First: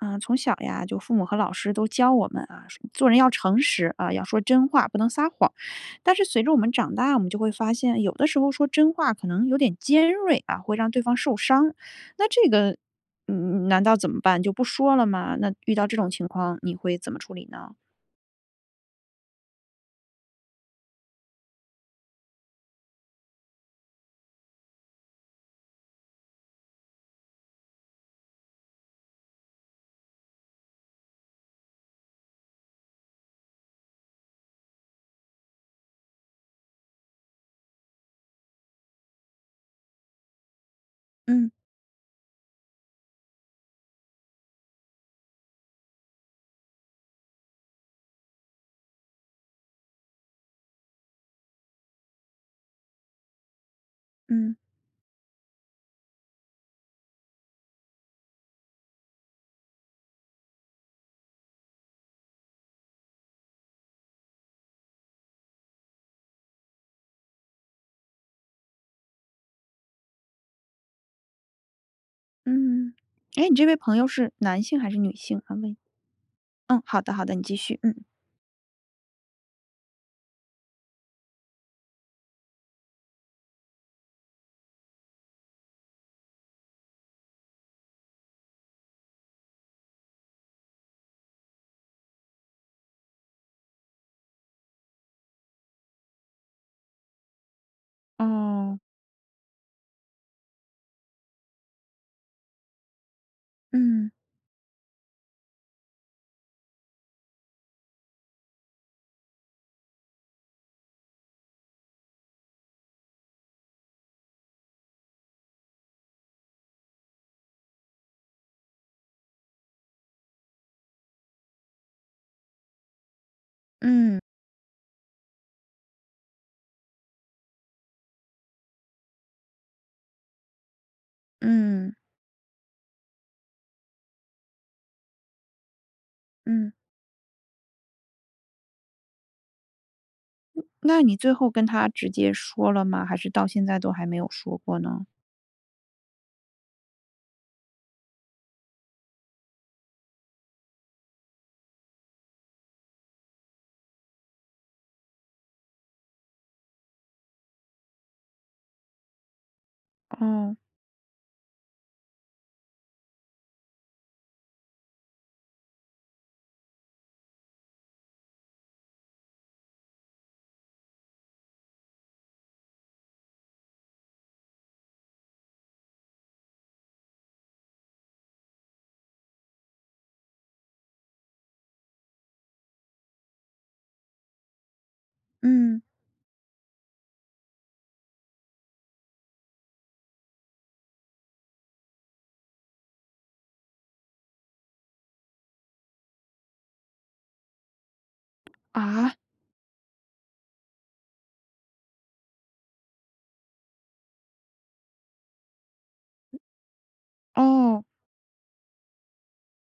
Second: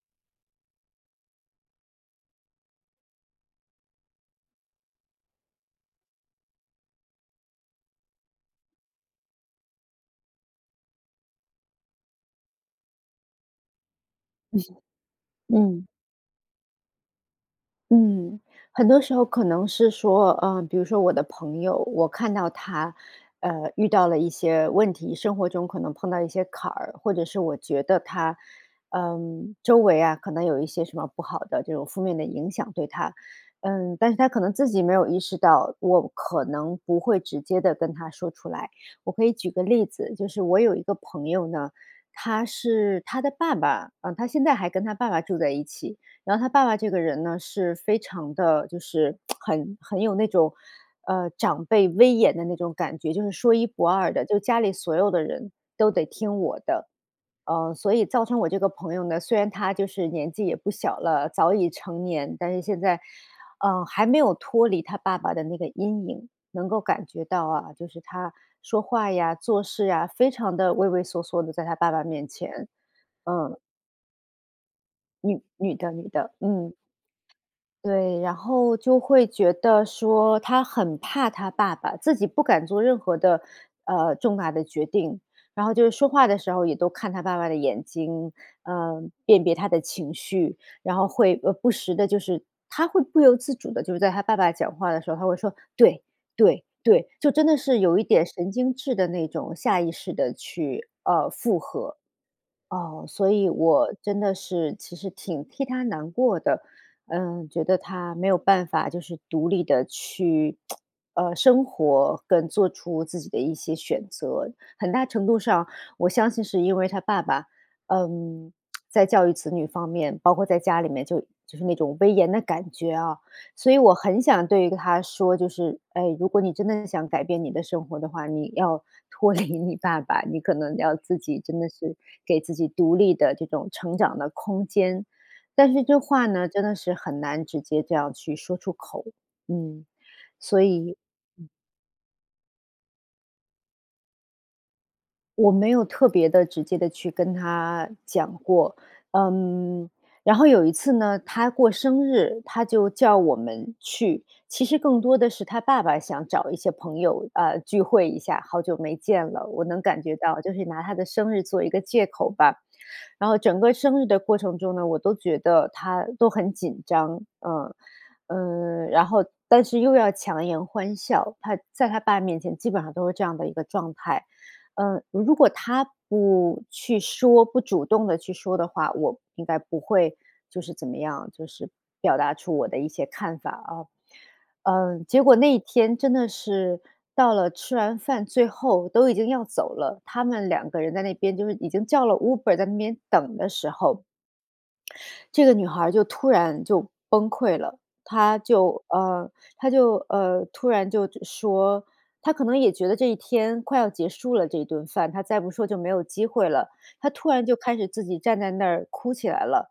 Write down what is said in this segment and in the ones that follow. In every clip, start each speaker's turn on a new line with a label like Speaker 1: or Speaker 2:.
Speaker 1: 呃，从小呀就父母和老师都教我们啊，说做人要诚实，啊，要说真话不能撒谎。但是随着我们长大，我们就会发现有的时候说真话可能有点尖锐啊，会让对方受伤。那这个嗯，难道怎么办就不说了 吗？那遇到
Speaker 2: 嗯。
Speaker 1: 这种情况你会怎么处理呢？
Speaker 2: 嗯，很多时候可能是说，呃，比如说我的朋友，我看到她呃，遇到了一些问题，生活中可能碰到一些坎儿，或者是我觉得她，嗯，周围啊，可能有一些什么不好的这种负面的影响，对她。嗯，但是她可能自己没有意识到，我可能不会直接地跟她说出来。我可以举个例子，就是我有一个朋友
Speaker 1: 嗯。
Speaker 2: 呢，她是她的爸爸，嗯，她现在还跟她爸爸住在一起，然后她爸爸这个人呢，是非常的就是 很很有那种呃，长辈威严的那种感觉，就是说一不二的。就
Speaker 1: 嗯。
Speaker 2: 家里所有的人都得听我的，呃，所以造成我这个朋友呢，虽然她就是年纪也不小了，早已成年。但是现在，呃，还没有脱离她爸爸的那个阴影，能够感觉到啊，就是她说话呀、做事啊，非常地畏畏缩缩的在她爸爸面前，
Speaker 1: 嗯，诶，你
Speaker 2: 嗯。
Speaker 1: 这位朋友是男性还是女性，
Speaker 2: 女
Speaker 1: 方
Speaker 2: 女
Speaker 1: 便
Speaker 2: 的女的，嗯。
Speaker 1: 问？嗯，好的，好的，你继续，嗯。
Speaker 2: 对，然后就会觉得说她很怕她爸爸，自己不敢做任何的呃，重大的决定。然后就是说话的时候也都看她爸爸的眼睛，呃，辨别他的情绪，然后会，呃，不时的就是她会不由自主的，就是在她爸爸讲话的时候，她会说：“对对对”，就真的是有一点神经
Speaker 1: 哦。
Speaker 2: 质的那种下意识的去呃，附合。啊，所以我
Speaker 1: 嗯。
Speaker 2: 真的是其实挺替她难过的，嗯，觉得她没有办法就是独立的去 呃，生活跟做出自己的一些选择。很大程度上，我相信是因为她爸爸，呃，在教育子女方面，包括在家里面就就是那种威严的感觉啊。所以我
Speaker 1: 嗯。
Speaker 2: 很想对于她说，就是：“哎，如果你真的很想改变你的生活的话，你要脱离你爸爸，你可能要自己真的
Speaker 1: 嗯。
Speaker 2: 是给自己独立的这种成长的空间。”但是这话呢，真
Speaker 1: 嗯。
Speaker 2: 的是很难直接这样去说出口，嗯，所
Speaker 1: 嗯，
Speaker 2: 以
Speaker 1: 那你最
Speaker 2: 嗯。
Speaker 1: 后跟她直接说了吗？还是到现在都还没有说过呢？
Speaker 2: 我没有特别地、直接地去跟她讲过，嗯，然后有一次呢，她过生日，她就叫我们去。其实更多的是她爸爸想找一些朋友，呃，聚会一下，好久没见了，我能感觉到就
Speaker 1: 嗯。
Speaker 2: 是拿她的生日做一个借口吧。然后整个生日的过程中呢，我都觉得她都很紧张，嗯，呃，然后但是又要强颜欢笑，她在她爸面前基本上都是这样的一个状态。嗯，如果她不去说不主动地去说的话，我应该不会就是怎么样，就是表达出我的一些看法啊。嗯，结果那一
Speaker 1: 嗯。
Speaker 2: 天真的是到了吃完饭最后都已经要走了，他们两个人在那边就是已经叫了 Uber 在那边等的时候。这个女孩儿就突然就崩溃了，她就
Speaker 1: 啊？
Speaker 2: 呃，她就呃，突然就说，她可能也觉得这一天快要结束了这一顿饭，她再不说就没有机会了。她突然就开
Speaker 1: 哦。
Speaker 2: 始自己站在那儿哭起来了，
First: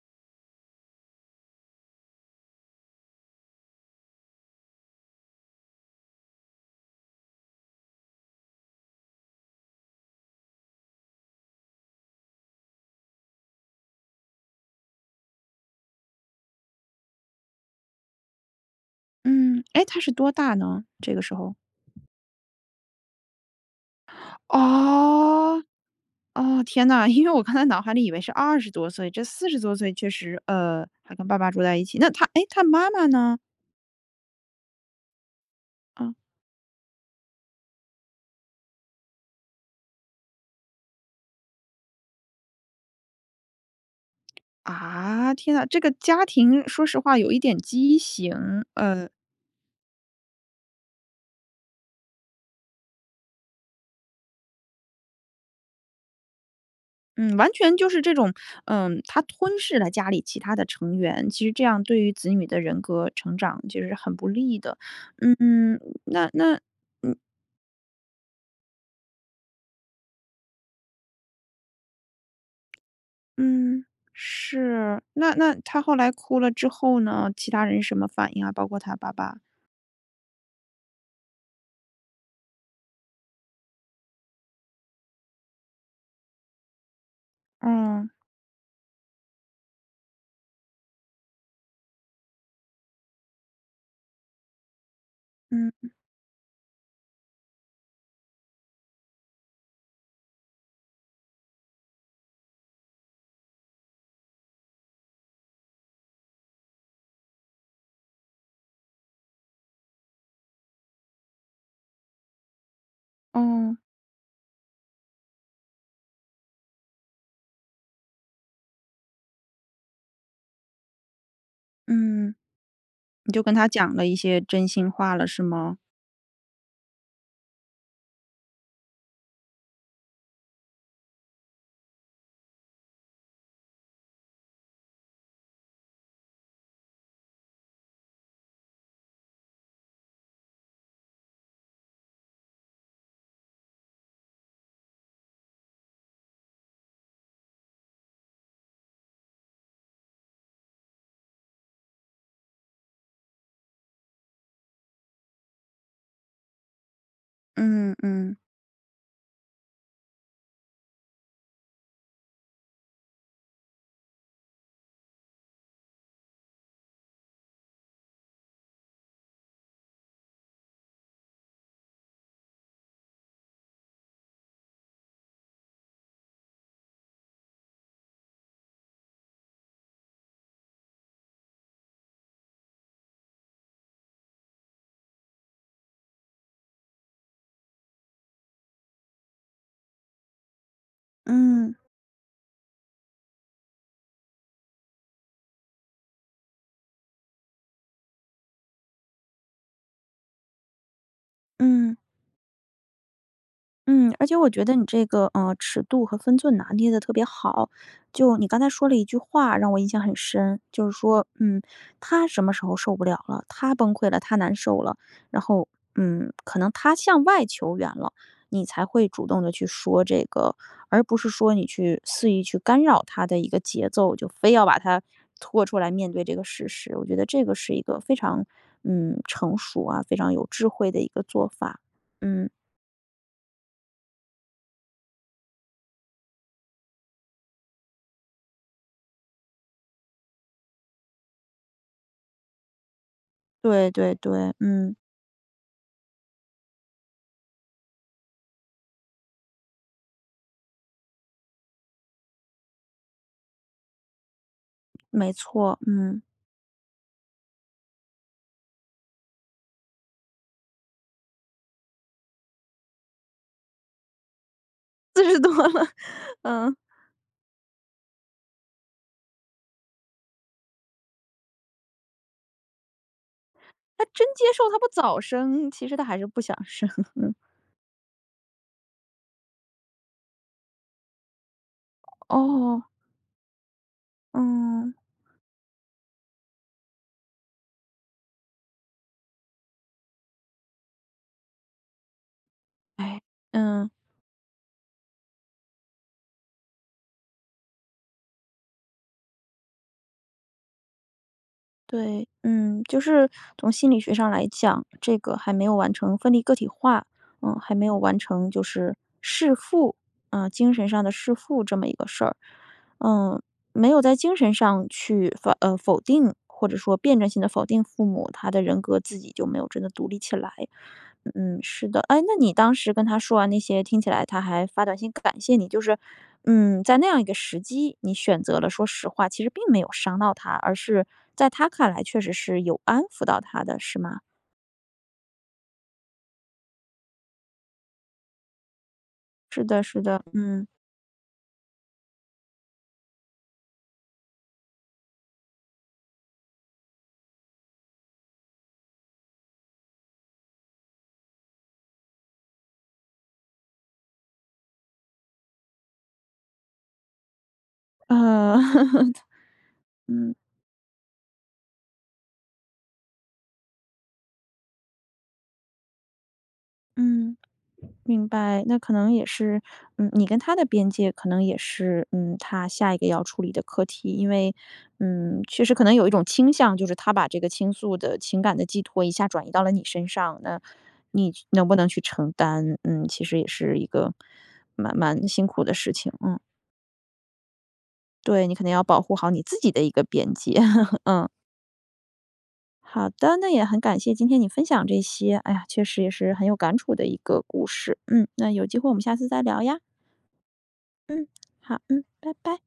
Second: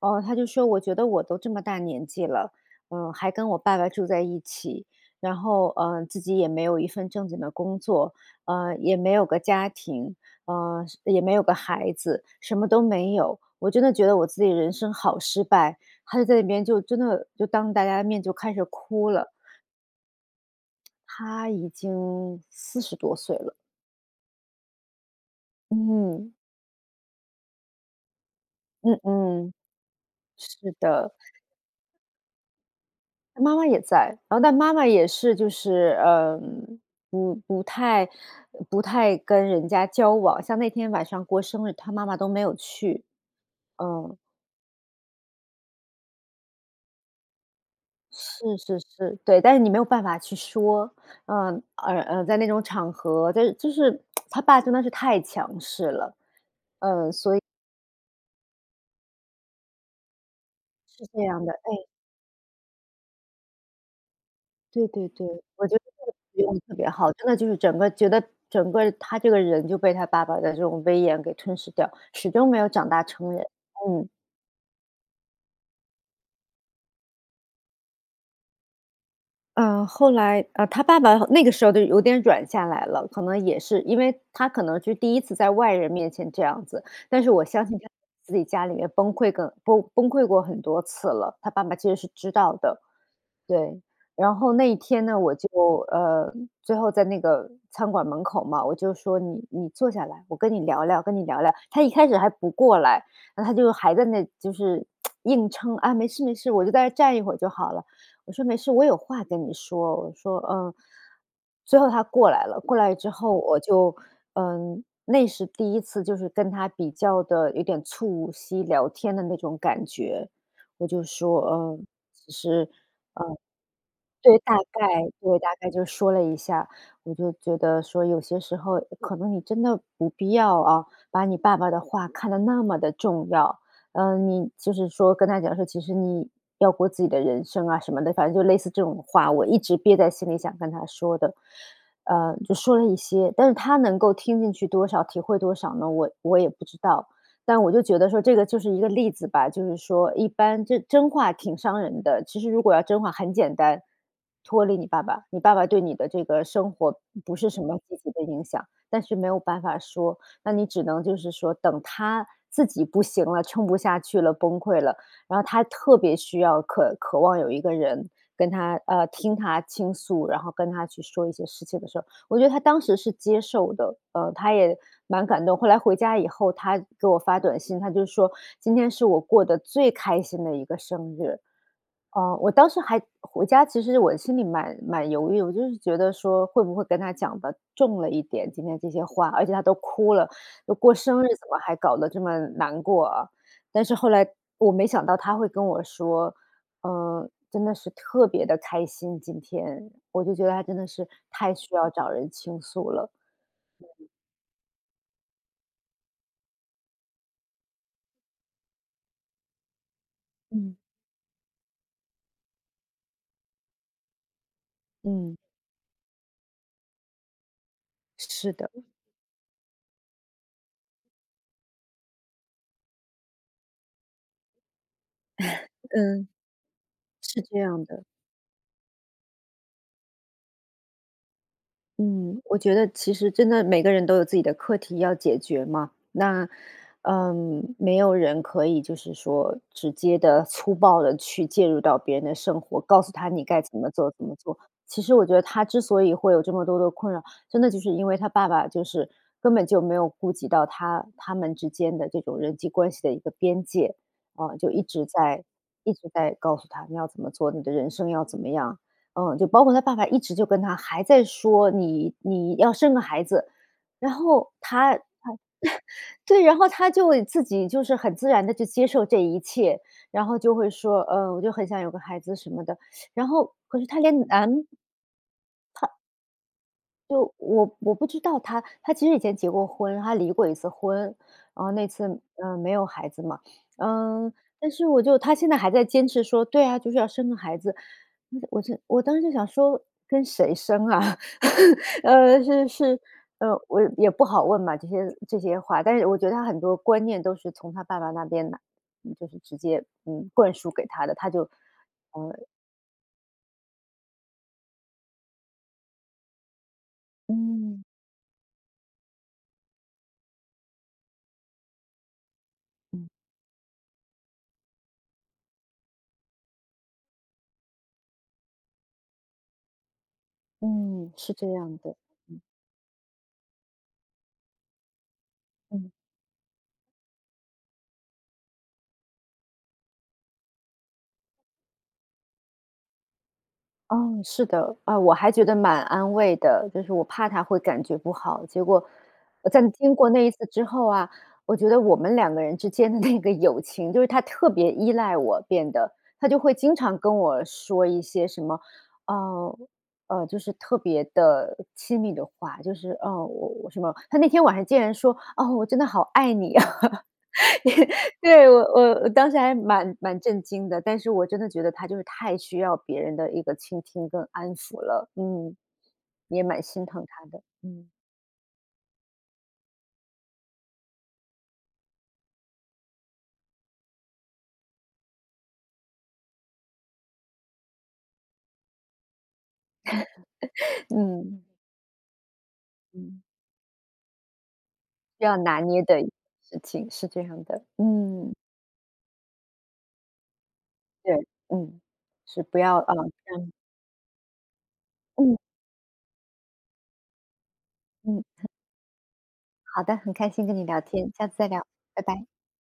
Speaker 2: 呃，她就说：“我觉得我都这么大年纪了，嗯，还跟我爸爸住在一起，然后，呃，自己也没有一份正经的工作，呃，也没有个家庭，呃，是也没有个孩子，什么都没有。我真的觉得我自己的人生好失败。”她就在那边就真的就当大家的面就开始哭了。
Speaker 1: 嗯，诶，她是多大呢，这个时
Speaker 2: 她
Speaker 1: 候？
Speaker 2: 已经40多岁了。
Speaker 1: 哦，
Speaker 2: 嗯。
Speaker 1: 哦，天呐，因为我刚才脑海里以为是20多
Speaker 2: 嗯
Speaker 1: 岁，这四
Speaker 2: 嗯，
Speaker 1: 十多岁确实
Speaker 2: 是
Speaker 1: 呃，
Speaker 2: 的。
Speaker 1: 还跟爸爸住在一起，那她，诶，她妈妈呢？
Speaker 2: 妈妈也在，然后但妈妈也是就是
Speaker 1: 嗯。
Speaker 2: 呃，不不太呃，不太跟人家交往，像那天晚上过生日，她妈妈都没有去，嗯。
Speaker 1: 啊，天呐，这个家庭说实话有一点畸形，
Speaker 2: 是是
Speaker 1: 呃。
Speaker 2: 是，对，但是你没有办法去说，呃，而啊，在那种场合，在这就是 她爸真的是太强势了，呃，
Speaker 1: 嗯，
Speaker 2: 所以
Speaker 1: 完全就是这种，嗯，他吞噬了家里其他的成
Speaker 2: 是这
Speaker 1: 员，
Speaker 2: 样
Speaker 1: 其实
Speaker 2: 的，
Speaker 1: 这样
Speaker 2: 哎。
Speaker 1: 对于子女的人格成长就是很不利的。
Speaker 2: 对对对，我觉
Speaker 1: 嗯，
Speaker 2: 得
Speaker 1: 那
Speaker 2: 这个你说
Speaker 1: 那，
Speaker 2: 得特别好，
Speaker 1: 嗯
Speaker 2: 真的就是整个觉得整个她这个人就被她爸爸的这种威严给吞噬掉，始终没有长大成人，
Speaker 1: 嗯，
Speaker 2: 嗯。
Speaker 1: 是，那那她后来哭了之后呢，其他人什么反应啊？包括她爸爸。
Speaker 2: 呃，后来，呃，她爸爸好那个时候都有点软下来了，可能也是因为她可能是第1次在外人面前这样子。但是我相信她
Speaker 1: 嗯。
Speaker 2: 自己家里面崩溃个崩崩溃过很多次了，她爸爸其实是知道的。对，然后那一天呢，我就
Speaker 1: 嗯嗯。
Speaker 2: 呃，最后在那个餐馆门口嘛，我就说：“你你坐下来，我跟你聊聊，跟你聊聊。她一开始还不过来，然后她就还在那就是 硬撑，“啊，没事没事，我就在那站一会儿就好了。”我说：“没事，我有话跟你说。”我说：“嗯。”最后她过来了，过来之后我
Speaker 1: 嗯。
Speaker 2: 就嗯，那是第1次就是跟她比较的有点促膝聊天的那种感觉。我就说呃，其
Speaker 1: 嗯，
Speaker 2: 实嗯，
Speaker 1: 你就跟她讲了一
Speaker 2: 对，
Speaker 1: 些
Speaker 2: 大
Speaker 1: 真
Speaker 2: 概
Speaker 1: 心话了
Speaker 2: 对，
Speaker 1: 是
Speaker 2: 大概
Speaker 1: 吗？
Speaker 2: 就说了一下，我就觉得说：“有些时候可能你真的不必要啊，把你爸爸的话看得那么的重要。”呃，你就是说跟她讲说，其实你要过自己的人生啊什么的，反正就类似这种话，我一直憋在心里想跟她说的。呃，就说了一些，但是她能够听进去多少体会多少呢？我我也不知道，但我就觉得说这个就是一个例子吧，就是说一般就是真话挺伤人的，其实如果要真话很简单，脱离你爸爸，你爸爸对你的这个生活不是什么
Speaker 1: 嗯，
Speaker 2: 积极的
Speaker 1: 嗯。
Speaker 2: 影响。但是没有办法说，那你只能就是说等她自己不行了，撑不下去了崩溃了，然后她特别需要渴渴望有一个人跟她呃，听她倾诉，然后跟她去说一些事情的时候。我觉得她当时是接受的，呃，她也蛮感动。后来回家以后，她给我发短信，她就说：“今天是我过得最开心的一个生日。”哦，我当时还回家其实我心里蛮蛮犹豫，我就是觉得说会不会跟她讲得重了一点，今天这些话，而且她都哭了，都过生日，怎么还
Speaker 1: 嗯。
Speaker 2: 搞得这么难过啊。但是后来我没想到她会跟我说，呃，真的是特别的开心今天，我就觉得她真的是太需要
Speaker 1: 嗯。
Speaker 2: 找人倾诉了。对。
Speaker 1: 嗯，而且我觉得你这个呃，尺度和分寸拿捏得特别好。就你刚才说了一句话让我印象很深，
Speaker 2: 嗯。
Speaker 1: 就是说嗯，她什么时候受不了了，她崩溃了她难受了
Speaker 2: 嗯。
Speaker 1: 然后嗯，可能她向外求援了，
Speaker 2: 是
Speaker 1: 你
Speaker 2: 的。
Speaker 1: 才会主动地去说这个。而不是说你去肆意去干扰她的一个节奏，就非要把她拖 出来面对
Speaker 2: 嗯，
Speaker 1: 这个事实。我觉得
Speaker 2: 是
Speaker 1: 这个
Speaker 2: 这
Speaker 1: 是一
Speaker 2: 样
Speaker 1: 个
Speaker 2: 的。
Speaker 1: 非常嗯，成熟啊，非常有智慧的一个做法。
Speaker 2: 嗯，
Speaker 1: 嗯。
Speaker 2: 我觉得其实真的每个人都有自己的课题要解决嘛。那嗯，没有人可以就是说直接地粗暴地去介入到别人的生活，告诉他你该怎么
Speaker 1: 对
Speaker 2: 做
Speaker 1: 对
Speaker 2: 怎么
Speaker 1: 对，
Speaker 2: 做。
Speaker 1: 嗯。
Speaker 2: 其实我觉得她之所以会有这么多的困扰，真的就是因为她爸爸就是根本就没有顾及到他他们之间的这种人际关系的一个边界。啊，就一直
Speaker 1: 没
Speaker 2: 在
Speaker 1: 错，
Speaker 2: 一直
Speaker 1: 嗯。
Speaker 2: 在告诉她，你要怎么做，你的人生要怎么样。嗯，就包括她爸爸一直就跟她还在说：“你你要生个孩子。”然后她她，
Speaker 1: 40多了，
Speaker 2: 对，然后
Speaker 1: 嗯。
Speaker 2: 她就自己就是很自然地就接受这一切，然后就会说：“呃，我就很想有个孩子什么的”，然后可是她
Speaker 1: 她
Speaker 2: 连
Speaker 1: 真接受
Speaker 2: 男
Speaker 1: 她不早生，其实
Speaker 2: 她
Speaker 1: 她还是不想生。
Speaker 2: 就我我不知道她，她其实以前结过婚，她离过一次婚。呃，那次，呃，没有
Speaker 1: 哦。
Speaker 2: 孩子嘛，呃，但是
Speaker 1: 嗯。
Speaker 2: 我就她现在还在坚持说：“对啊，就是要生个孩子。”我就我当时就想说跟谁生啊？呃，是是，
Speaker 1: 哎。
Speaker 2: 呃，我
Speaker 1: 嗯。
Speaker 2: 也不好问嘛，这些这些话，但是我觉得她很多观念都是从她爸爸那边来，就是直接，嗯灌输给她的，她就，
Speaker 1: 对，
Speaker 2: 呃
Speaker 1: 嗯，就是从心理学上来讲，这个还没有完成分离个体化。嗯，还
Speaker 2: 嗯。
Speaker 1: 没有完成就是弑父，呃，精神上的弑父这么一个事儿。
Speaker 2: 嗯。
Speaker 1: 呃，没有在精神上去否呃，否定，或者说辩证性地否定父母，她的人格自己就没有真的独立起来。
Speaker 2: 嗯，是这
Speaker 1: 嗯，
Speaker 2: 样
Speaker 1: 是
Speaker 2: 的，
Speaker 1: 的，哎，那
Speaker 2: 嗯。
Speaker 1: 你当时跟她说完那些，听起来她还发短信感谢你，就
Speaker 2: 嗯。
Speaker 1: 是，嗯，在那样一个时机，你选择了说实话，其实并没有伤到她，而是在她看来确实是有安抚到她的，是吗？
Speaker 2: 嗯，是的，啊，我还觉得蛮安慰的，就是我怕她会感觉不好，结果在
Speaker 1: 是
Speaker 2: 那
Speaker 1: 的
Speaker 2: 经
Speaker 1: 是
Speaker 2: 过
Speaker 1: 的，
Speaker 2: 那一次之
Speaker 1: 嗯。
Speaker 2: 后啊，我觉得我们两个人之间的那个友情就是她特别依赖我变得。她就会经常跟我说一些什么呃，呃，就是特别的亲密的话，就是哦，我我什么，她那天晚上竟然说：“哦，我真的好爱你啊。”对，我
Speaker 1: 呃，
Speaker 2: 我我当时还蛮 蛮
Speaker 1: 嗯。
Speaker 2: 震惊的，但是我真的觉得她就是太需要别人的一个倾听跟安抚了，嗯，也蛮心疼她
Speaker 1: 嗯，
Speaker 2: 的，嗯。
Speaker 1: 明白，那可能也是，嗯，你跟她的边界可能也是，嗯，她下一个要处理的课题。因为嗯，确实可能有一种倾向，就是她把这个倾诉的情感的寄托一下转移到了你身上，那 你
Speaker 2: 嗯。
Speaker 1: 能不能去承担？嗯，
Speaker 2: 嗯。
Speaker 1: 其实也是一个蛮
Speaker 2: 需
Speaker 1: 蛮
Speaker 2: 要
Speaker 1: 辛
Speaker 2: 拿
Speaker 1: 苦的
Speaker 2: 捏
Speaker 1: 事
Speaker 2: 的
Speaker 1: 情。嗯。
Speaker 2: 事情，是这样的。嗯。
Speaker 1: 对，你可能要保护好你自己的一个边界，
Speaker 2: 对，
Speaker 1: 嗯。
Speaker 2: 嗯，是不要啊
Speaker 1: 好的，那
Speaker 2: 嗯。
Speaker 1: 也很感谢今天你分享这些。
Speaker 2: 嗯。
Speaker 1: 哎呀，确实也是很有感触的一个故事。
Speaker 2: 嗯。
Speaker 1: 嗯，那有机会我们下次再聊呀。
Speaker 2: 好的，很开心跟你聊天，
Speaker 1: 嗯，
Speaker 2: 下次再聊，
Speaker 1: 好，
Speaker 2: 拜
Speaker 1: 嗯，
Speaker 2: 拜。
Speaker 1: 拜拜。